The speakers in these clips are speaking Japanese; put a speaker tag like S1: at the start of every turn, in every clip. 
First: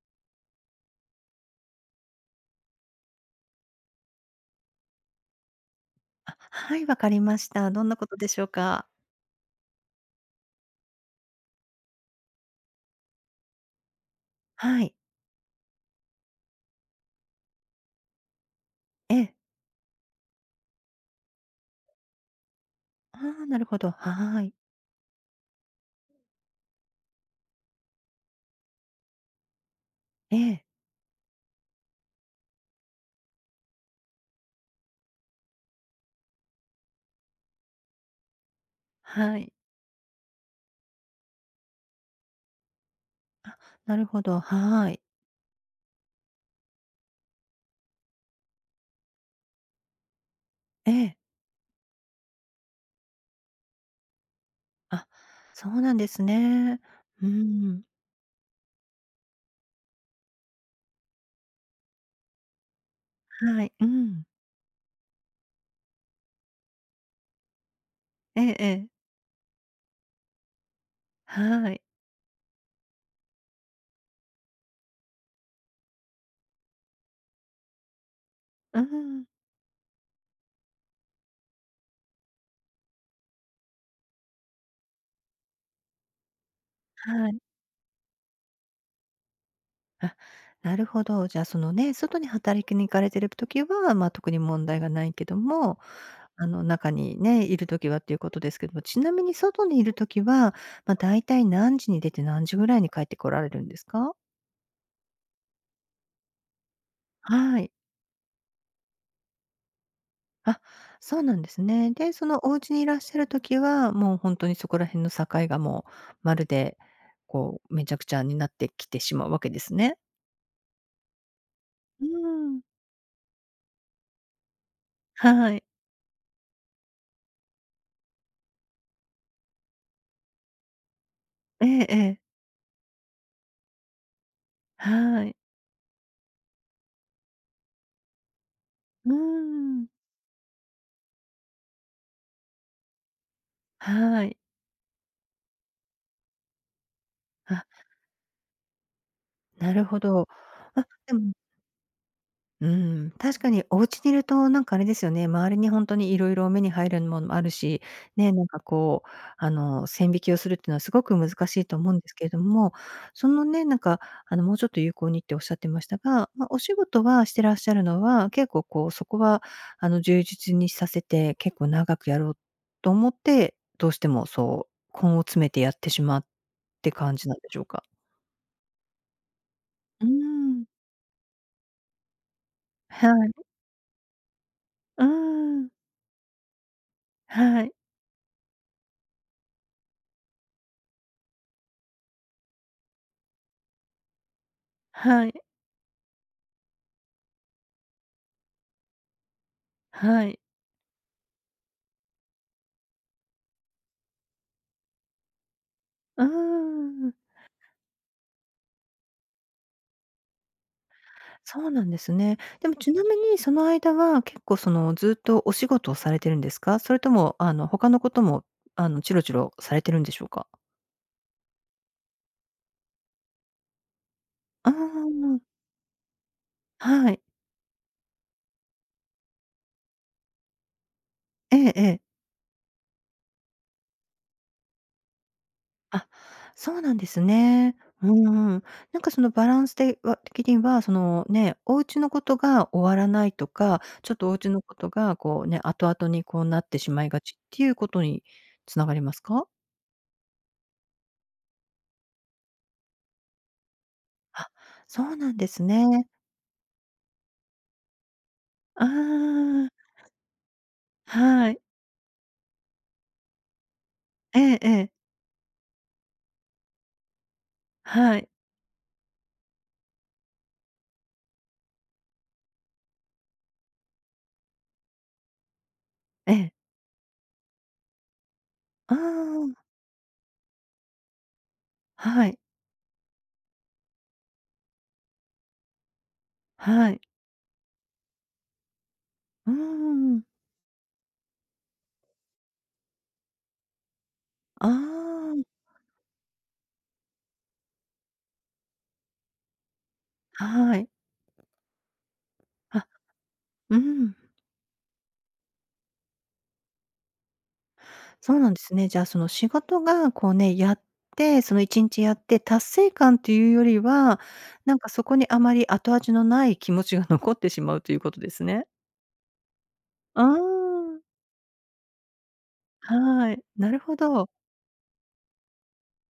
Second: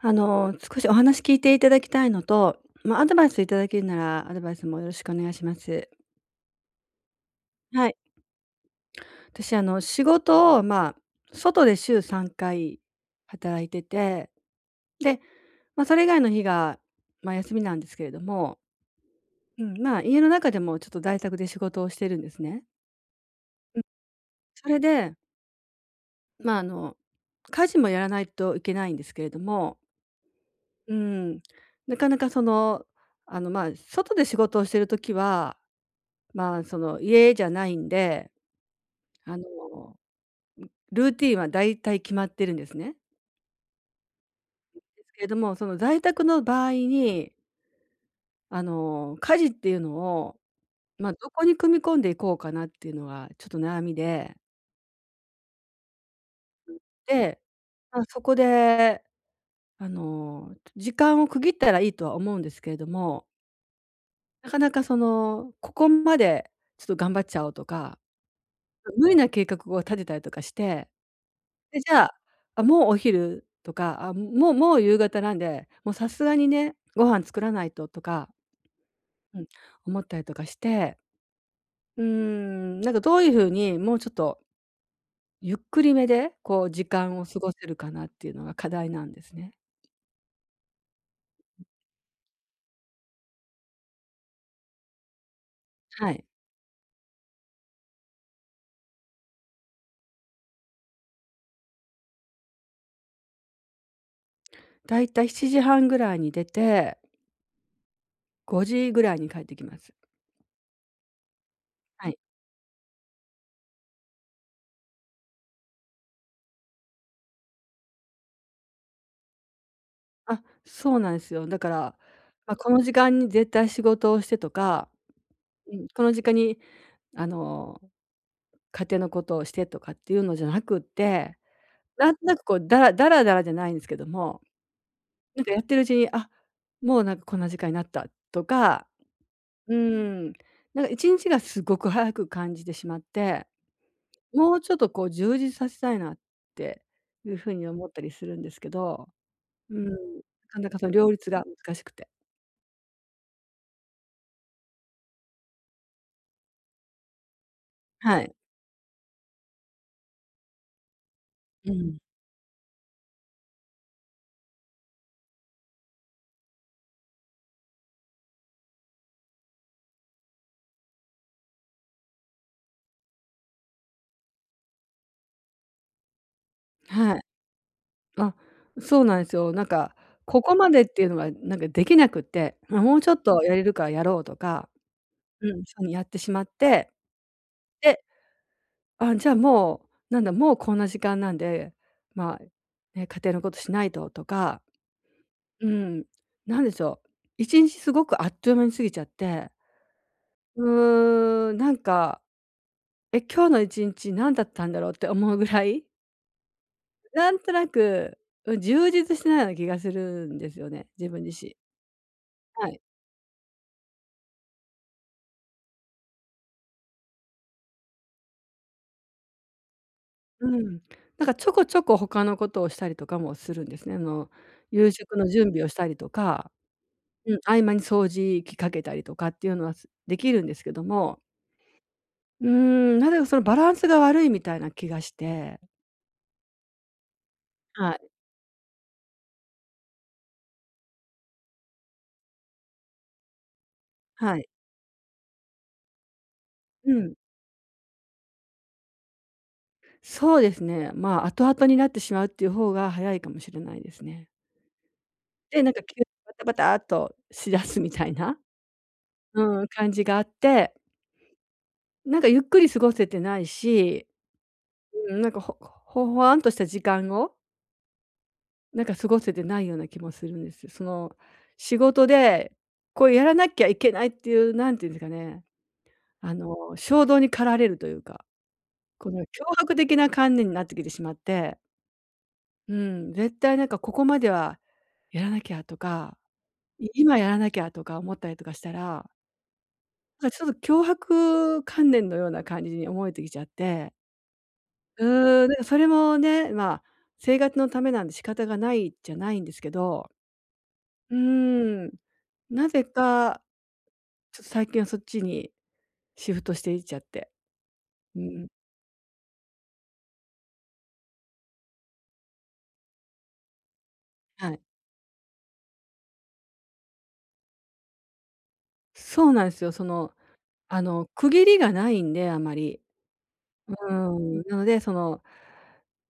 S1: 少しお話聞いていただきたいのと、アドバイスいただけるなら、アドバイスもよろしくお願いします。
S2: あ、はい、わかりました。ど
S1: は
S2: んな
S1: い。
S2: ことでしょうか？
S1: 私仕事を、外で週3回働いてて、
S2: はい。
S1: で、それ以外の日が、休みなんですけれども、
S2: ええ。
S1: 家の中でもちょっと在宅で仕事をしてるんですね。
S2: ああ、なるほど。はい。
S1: それで、まあ、あの、家事もやらないといけないんですけれども、
S2: ええ。
S1: うん、なかなか外で仕事をしてる時は家じゃないんで、あ
S2: は
S1: の、
S2: い。
S1: ルーティンは大体決まってるんですね。
S2: あ、なるほど。はい。
S1: ですけれども、その在宅の場合に、家事っていうのを、
S2: ええ。
S1: どこに組み込んでいこうかなっていうのがちょっと悩みで、
S2: あ、そうなんですね。うー
S1: で、
S2: ん。
S1: そこで、時間を区切ったらいいとは思うんですけれども、
S2: はい。うん。
S1: なかなかここまでちょっと頑張っちゃおうとか、
S2: ええええ。
S1: 無理な計画を立てたりとかして、
S2: は
S1: で、
S2: い。
S1: じゃあ、あ、もうお昼とか、あ、もう夕方なんで、もうさすがにね、ご飯作らないととか、
S2: うーん。
S1: うん、思ったりとかして、なんかどういう風に、もうちょっとゆっくりめで、こう時間を
S2: は
S1: 過
S2: い。
S1: ごせるかなっていうのが課題なんですね。
S2: あ、なるほど。じゃあ、そのね、外に働きに行かれてる時は、まあ、特に問題がないけども、
S1: はい。
S2: あの、中にね、いる時はっていうことですけども、ちなみに外にいる時は、まあ、大体何時に出て何時ぐらいに帰ってこられるんですか？
S1: だいたい7時半ぐらいに出て、
S2: はい。
S1: 5時ぐらいに帰ってきます。
S2: あ、そうなんですね。
S1: は
S2: で、
S1: い。
S2: そのお家にいらっしゃる時は、もう本当にそこら辺の境がもう、まるで、こう、めちゃくちゃになってきてしまうわけですね。
S1: あ、そうなんですよ。だから、
S2: う
S1: ま、
S2: ん。
S1: この時間に絶対仕事をしてとか、
S2: はい。
S1: うん、この時間にあの、家庭のことをしてとかっていうのじゃなくって、
S2: えええ
S1: なん
S2: え。
S1: となくこうだらだらだらじゃないんですけども、
S2: はい。
S1: なんかやってるうちに、あ、もうなんかこんな時間になったとか、
S2: う
S1: う
S2: ん。
S1: ん、なんか1日がすごく早く感じてしまって、
S2: はい。
S1: もうちょっとこう充実させたいなっていうふう
S2: あ、
S1: に思ったりするんですけど、
S2: な
S1: う
S2: る
S1: ん、な
S2: ほど。
S1: かなかそ
S2: あ、
S1: の両
S2: で
S1: 立
S2: も
S1: が難しくて。
S2: う確かにお家にいると、なんかあれですよね、周りに本当にいろいろ目に入るものもあるし、
S1: は
S2: ね、
S1: い。
S2: なんかこう、線引きをするっていうのはすごく難しい
S1: う
S2: と思う
S1: ん。
S2: んですけれども、そのね、なんか、もうちょっと有効にっておっしゃってましたが、まあ、お仕事はしてらっしゃるのは、結構こう、そこは、充実にさせて、結構長くやろうと思って、どうしてもそう、根を詰めてやってしまうって感
S1: はい。
S2: じなんでしょうか？
S1: あ、そうなんですよ。
S2: う
S1: ここ
S2: ん。
S1: までっていうのがなんかできなくって、ま、もうち
S2: は
S1: ょっ
S2: い。
S1: とやれるからやろうとか、
S2: うー
S1: うん、
S2: ん、
S1: そうにやってしまって、
S2: はい、
S1: で、あ、じゃあもう、なんだ、もうこんな時間なんで、まあ、ね、家庭のことしないととか、
S2: はい、
S1: うん、なんでしょう、一日すごくあっという間に過ぎちゃって、
S2: はい。
S1: うーん、なんか、え、今日の一日何だったんだろうって思うぐらい、
S2: うーん、
S1: なんとなく、うん、充実してないような気がするんですよね、自分自身。
S2: そうなんですね。
S1: は
S2: でも
S1: い。
S2: ちなみにその間は結構そのずっとお仕事をされてるんですか？それともあの他のこともあのチロチロされてるんでしょう
S1: う
S2: か？
S1: ん。なんかちょこちょこ他のことをしたりとかもするんですね。
S2: あ
S1: 夕食の
S2: あ
S1: 準備をしたりとか、
S2: はい。
S1: うん、合間に掃除機かけたりとかっていうのは、すできるんですけども、
S2: ええええ。
S1: なぜかそのバランスが悪いみたいな気がして、
S2: あ、そうなんですね。
S1: は
S2: う
S1: い、
S2: ーん。なんかそのバランスでは的にはそのね、お家のことが終わらないとか、ちょっとお
S1: はい。
S2: 家のことがこうね、後々にこうなってし
S1: う
S2: まい
S1: ん。
S2: がちっていうことに繋がりますか？
S1: そうですね、後々になってしまうっていう方が早いかもしれないですね。
S2: あ、そうなんで
S1: で、
S2: す
S1: なんか急に
S2: ね。
S1: バタバタっとしだすみたいな、
S2: あ
S1: うん、
S2: あ、
S1: 感じがあって、
S2: はい。
S1: なんかゆっくり過ごせてないし、
S2: ええええ、
S1: うん、なんかほほほわんとした時間を
S2: はい、
S1: なんか過ごせてないような気もするんですよ。その、仕事で、こうやらなきゃいけないっていう、なんていうんですかね、
S2: ええ。
S1: 衝動に駆られるというか、
S2: あ
S1: この強
S2: あ、
S1: 迫的な観念になってきてしまって、
S2: はい、
S1: うん、絶対なんかここまではやらなきゃとか、い
S2: はい。
S1: 今やらなきゃとか思ったりとかしたら、
S2: うーん。
S1: なんかちょっと強迫観念のような感じに思えてきちゃって、
S2: あ
S1: それもね、生活のためなんで仕方がないじゃないんですけど、
S2: あ、はい。
S1: うーん。なぜ
S2: あ、
S1: か、
S2: うん、
S1: ちょっと最近はそっちにシフトしていっちゃって。う
S2: そう
S1: ん。
S2: なんですね。じゃあ、その仕事がこうね、やって、その1日やって達成感というよりは、
S1: はい。
S2: なんかそこにあまり後味のない気持ちが 残ってしまうということですね。
S1: そうなんですよ。
S2: ああ、
S1: 区切りがないんで、あまり。
S2: はい。なるほど。
S1: なので、その、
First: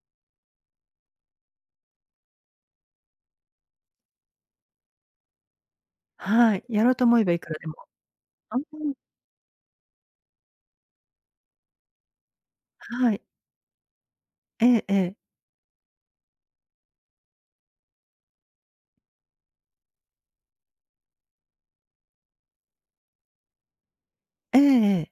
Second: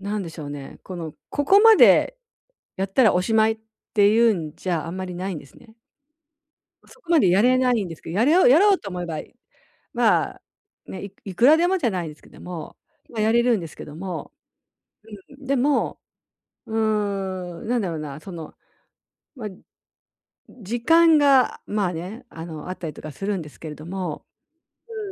S1: なんでしょうね、この、ここまでやったらおしまいっていうんじゃあんまりないんですね。
S2: はい。やろう
S1: そ
S2: と
S1: こ
S2: 思
S1: ま
S2: え
S1: で
S2: ばい
S1: や
S2: く
S1: れ
S2: らで
S1: な
S2: も。
S1: いんですけど、やれよ
S2: あ
S1: や
S2: あ、
S1: ろうと思えば、まあ、ね、いいくらでもじゃないですけども、
S2: は
S1: ま、
S2: い。
S1: やれるんですけども、
S2: ええええ。
S1: でも、うーん、なんだろうな、その、ま時間が、まあね、あったりとかするんですけれども、
S2: ええええ。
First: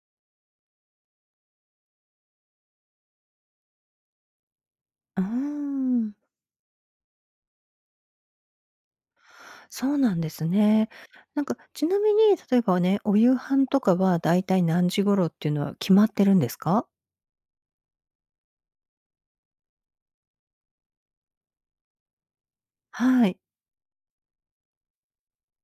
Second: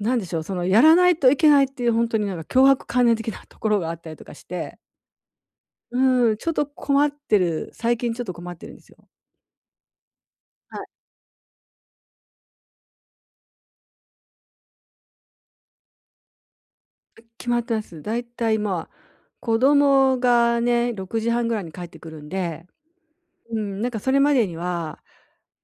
S1: うん。なんでしょう、そのやらないといけないっていう本当になんか強迫観念的なところがあったりとかして、
S2: うーん、
S1: うん、ちょっと困ってる、最近ちょっと困ってるんですよ。
S2: そうなんです
S1: は
S2: ね。
S1: い。
S2: なんかちなみに、例えばね、お夕飯とかはだいたい何時頃っていうのは決まってるんですか？
S1: 決まってます。だいたい、子供がね、6時半ぐらいに帰ってくるんで、
S2: はい。
S1: うん、なんかそれまでには、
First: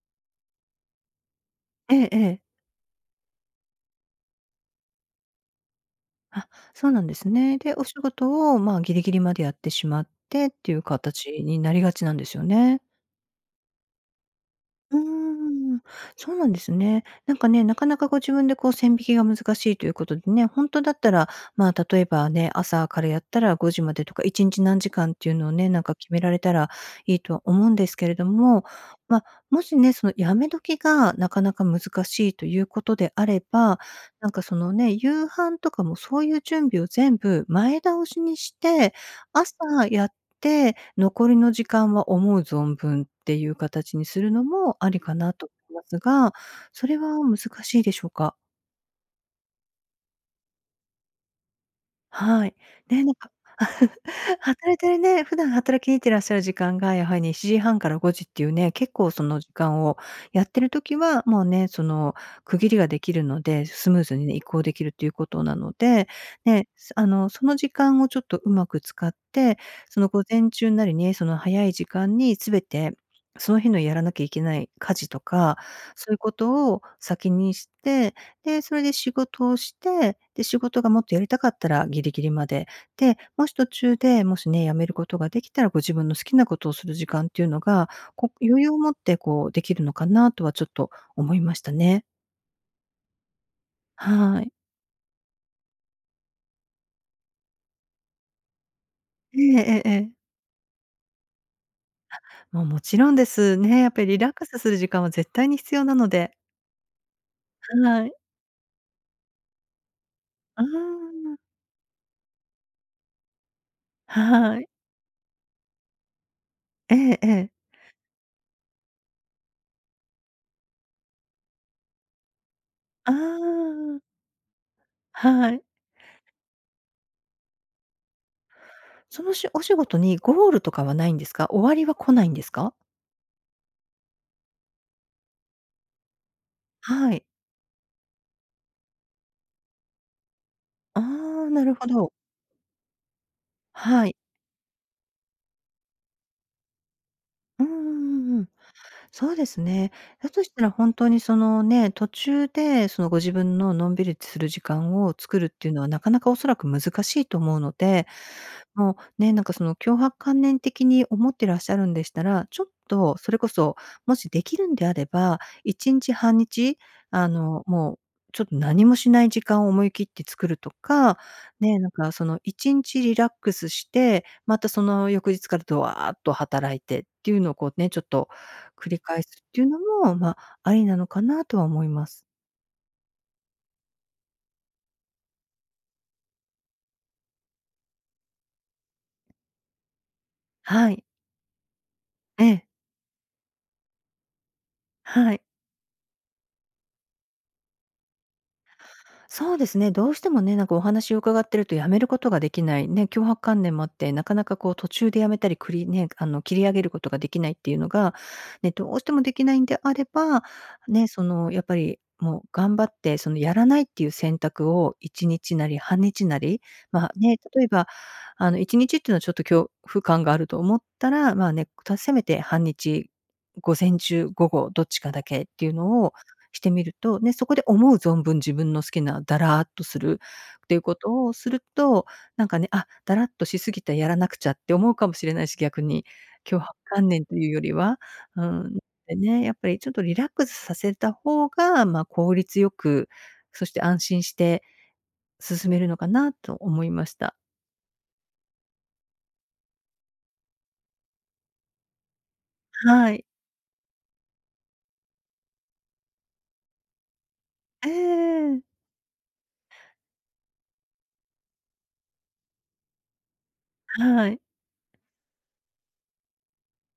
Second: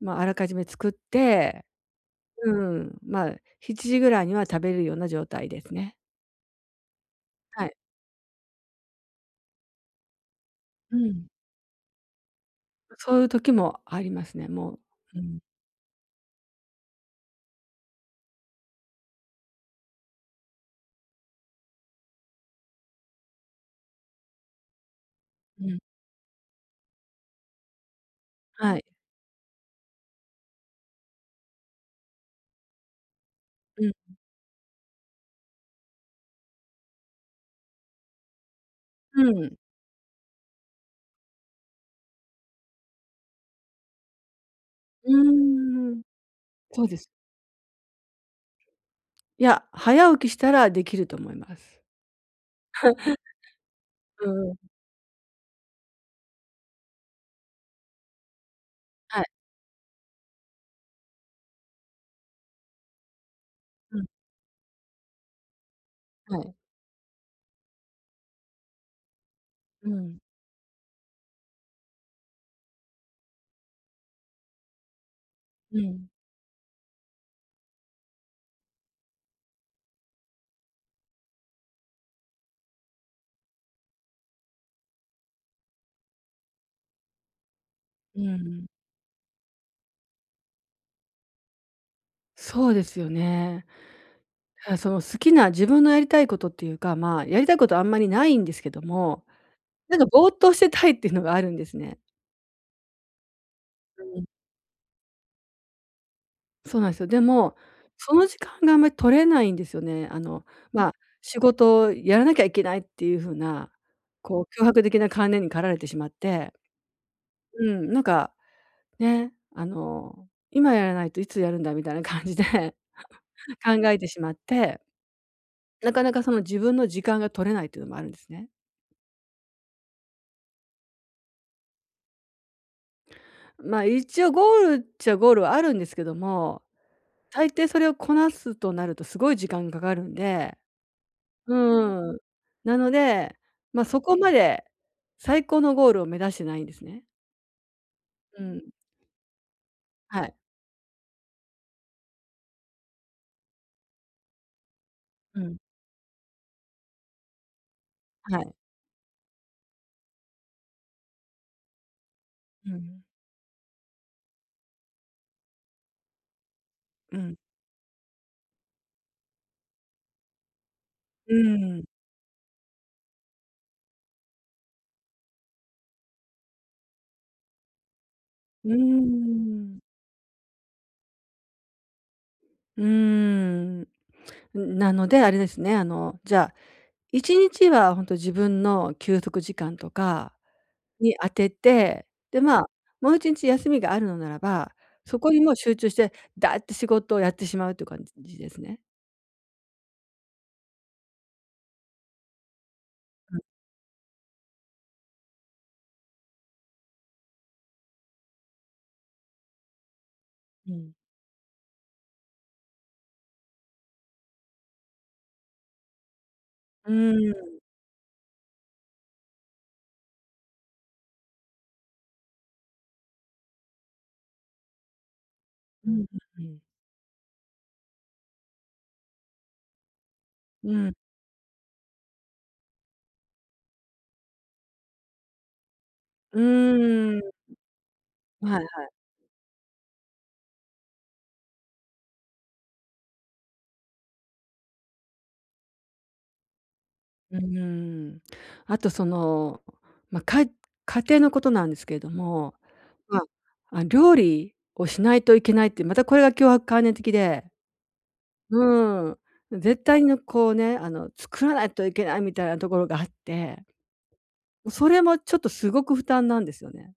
S1: あらかじめ作って、
S2: ええええ。
S1: うん、まあ、7時ぐらいには食べれるような状態ですね。
S2: あ、そうなんですね。
S1: は
S2: で、
S1: い。
S2: お仕事を、まあ、ギリギリまでやってしまってっていう
S1: うん。
S2: 形になりがちなんですよね。
S1: そういう時もありますね、も
S2: うー
S1: う。うん。
S2: ん、そうなんですね。なんかね、なかなかご自分でこう線引きが難しいということでね、本当だったら、まあ、例えばね、朝からやったら5時までとか、1日何時間っていうのを
S1: う
S2: ね、
S1: ん。
S2: なんか決められたらいいとは思うんですけれども、
S1: はい。
S2: ま、もしね、そのやめ時がなかなか難しいということであれば、
S1: うん。
S2: なんかそのね、夕飯とかもそういう準備を全部前倒しにして、
S1: うん。
S2: 朝やって、残りの時間は思う存分っていう形にするのもあり
S1: う
S2: かなと思いま
S1: ー
S2: す
S1: ん。
S2: が、
S1: そ
S2: そ
S1: うで
S2: れ
S1: す。
S2: は難しいでしょうか？
S1: いや、早起きしたらできると思います。
S2: はい。ね、なんか
S1: うん。
S2: 働いてるね、普段働きに行ってらっしゃる時間が、やはり7時半から5時っていうね、結構
S1: は
S2: そ
S1: い。
S2: の時間をやってる時は、もうね、その、区切りができるので、ス
S1: う
S2: ムー
S1: ん。
S2: ズにね、移行できるということなので、
S1: はい。
S2: ね、すあの、その時間をちょっとうまく使って、
S1: う
S2: その
S1: ん。
S2: 午前中なりね、その早い時間に全て、その日のやらなきゃいけない家事とか、
S1: う
S2: そ
S1: ん。
S2: ういうことを先にしてで、それで仕事をして、で、仕事がもっとやりたかったらギリギリまで。で、もし途中で、もしね、辞めることができたら、ご自分の好きなことをする時間っていうのが、
S1: う
S2: こう、余
S1: ん。
S2: 裕を持ってこうできるのかなとはちょっと思いましたね。
S1: そうですよね。
S2: はい。
S1: だからその好きな自分のやりたいことっていうか、やりたいことあんまりないんですけども、
S2: えええええ
S1: なんか
S2: え。
S1: ぼーっとしてたいっていうのがあるんですね。
S2: もうもちろんですね。やっぱ
S1: う
S2: りリ
S1: ん。
S2: ラックスする時間は絶対に必要なので。
S1: そうなんですよ。でも、
S2: はい。
S1: その時間があんまり取れないんですよね。まあ、
S2: ああ
S1: 仕事をやらなきゃいけないっていう風な、こう、
S2: は
S1: 強
S2: い。
S1: 迫的な観念に駆られてしまって、
S2: ええええ。
S1: うん、なんか、ね、今やらないといつやるんだみたいな感じで
S2: あ
S1: 考え
S2: あ、
S1: てしまって、
S2: はい。
S1: なかなかその自分の時間が取れないっていうのもあるんですね。
S2: そのしお仕事にゴールとかはないんですか？終わりは来ないんですか？
S1: 一応ゴールっちゃゴールはあるんですけども、
S2: はい。
S1: 大抵それをこなすとなるとすごい時間がかかるんで、
S2: ああ、なるほ
S1: う
S2: ど。
S1: ん。なので、そ
S2: は
S1: こ
S2: い。
S1: まで最高のゴールを目指してないんですね。
S2: うんうんうん
S1: う
S2: うん
S1: ん。
S2: そうですね。
S1: は
S2: だ
S1: い。
S2: としたら本当にそのね、途中でそのご自分ののんびりする時間を作
S1: う
S2: るっ
S1: ん。
S2: ていうのはなかなかおそらく難しいと思うので、
S1: はい。
S2: もうね、なんかその強迫観念的に思ってらっしゃるんでしたら、ちょっ
S1: うん。
S2: とそれこそ、もしできるんであれば、1日半日、
S1: うん。
S2: もうちょっと何もしない時間を思い切って作るとか、
S1: う
S2: ね、
S1: ん。
S2: なんかその1日リラックスして、またその翌日からドワーッと働いてっていうのをこうね、ちょっと
S1: う
S2: 繰り返
S1: ー
S2: すっていうの
S1: ん。
S2: も、まあ、ありなのかなとは思います。
S1: うーん。なので、あれですね、じゃあ、1日はほんと自分の休息時間とか
S2: はい。
S1: に当てて、で、
S2: ええ、
S1: もう1日休みがあるのならば、そこ
S2: は
S1: に
S2: い。
S1: もう集中して、だって仕事をやってしまうという感じですね。
S2: そうですね、どうしてもね、なんかお話を伺ってるとやめることができない、ね、強
S1: うん。
S2: 迫観念もあって、なかなかこう途中でやめたり、くりね、切り上げることができないっていうのが、ね、どうしてもできないんであれば、
S1: うん。
S2: ね、その、やっぱり、もう頑張って、そのやらないっていう選択を1日なり半日なり、
S1: う
S2: まあ
S1: ー
S2: ね、
S1: ん。
S2: 例えば、あの1日っていうのはちょっと恐怖感があると思ったら、まあね、たせめて半日、午前中、午後、どっちかだけっていう
S1: うん。
S2: のを
S1: うんうん。
S2: してみると、ね、そこで思う存分自分の好きなだらーっとするっ
S1: う
S2: ていう
S1: ん。
S2: ことをすると、なんかね、あ、だらっとしすぎた、やらなくちゃって思うかもしれないし、逆に。
S1: う
S2: 強迫観
S1: ー
S2: 念と
S1: ん、
S2: いうよりは、う
S1: はい。
S2: ん、でね、やっぱりちょっとリラックスさせた方が、まあ、効率よく、そして安心して進めるのかなと思いました。
S1: うーん。あとま、かい家庭のことなんですけれども、
S2: は
S1: ま、
S2: い。
S1: あ、料理をしないといけないって、またこれが強迫観念的で、
S2: ええ。
S1: うーん、絶対のこうね、作らないといけないみたいなところがあって、
S2: はい。
S1: それもちょっとすごく負担なんですよね。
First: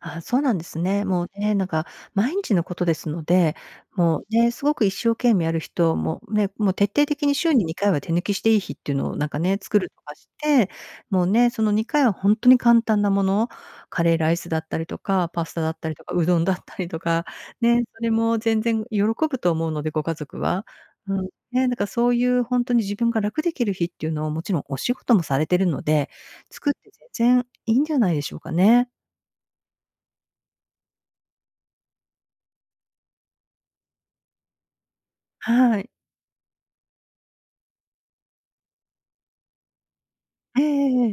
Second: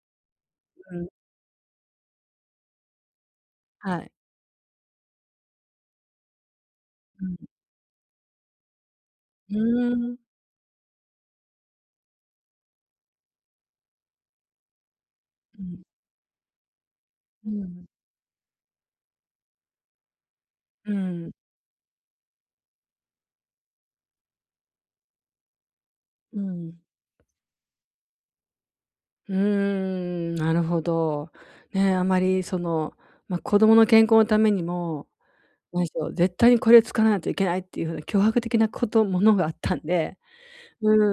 S2: あ、そうなんです
S1: う
S2: ね。
S1: ん、
S2: もうね、なんか毎日のことですので、
S1: はい。
S2: もうね、すごく一生懸命やる人も、ね、もう徹底
S1: う
S2: 的に
S1: ん。
S2: 週に2回は手抜きしていい日っていうのをなんか
S1: う
S2: ね、作る
S1: ー
S2: とか
S1: ん。
S2: して、もうね、その2回は本当に簡単なもの、カレーライスだったりとか、パスタ
S1: う
S2: だっ
S1: ん。
S2: たりとか、うどんだったりとか、
S1: う
S2: ね、
S1: ん。
S2: それも全然喜ぶと思うので、ご家族は。
S1: う
S2: うん。
S1: ん。
S2: ね、だからそういう本当に自分が楽できる日っていうのを、もちろんお仕事もされてるので、
S1: う
S2: 作っ
S1: ん。
S2: て全然いいんじゃないでしょうかね。
S1: うーん、なるほど。ね、あまりその、ま、子供の健康のためにも、
S2: は
S1: なで
S2: い。
S1: しょう、絶対にこれを使わないといけないっていう風な強迫的なこと、ものがあったんで、
S2: え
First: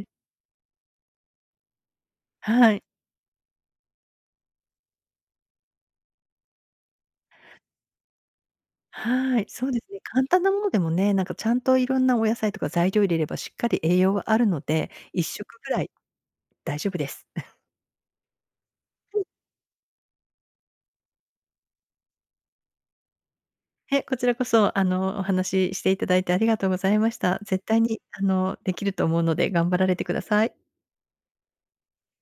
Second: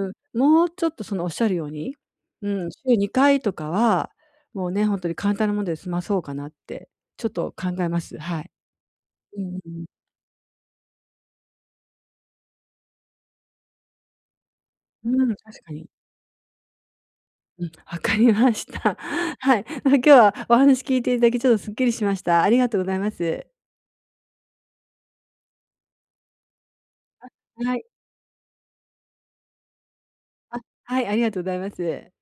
S2: ええ
S1: ん、
S2: え
S1: もうちょっとそのおっしゃるように、うん、
S2: はい。
S1: 週2回とかは、もうね、ほんとに簡単なもので済まそうかなって、ちょっと考えます。はい。
S2: は
S1: うん
S2: い。
S1: うん
S2: そ
S1: う
S2: うで
S1: ん。
S2: すね。簡単なものでもね、なんかちゃんといろんなお野菜とか材料入れればしっかり栄養はあるので、
S1: う
S2: 1
S1: ん、
S2: 食
S1: 確
S2: ぐ
S1: か
S2: ら
S1: に。
S2: い大丈夫です。
S1: うん、わかりました。はい。なんか今日はお話聞いていただき、ちょっとすっきりしました。ありがとうございます。
S2: え、こちらこそ、お話ししていただいてありがとうございました。絶
S1: は
S2: 対
S1: い。
S2: に、できると思うので頑張られてください。
S1: あ、はい、ありがとうございます。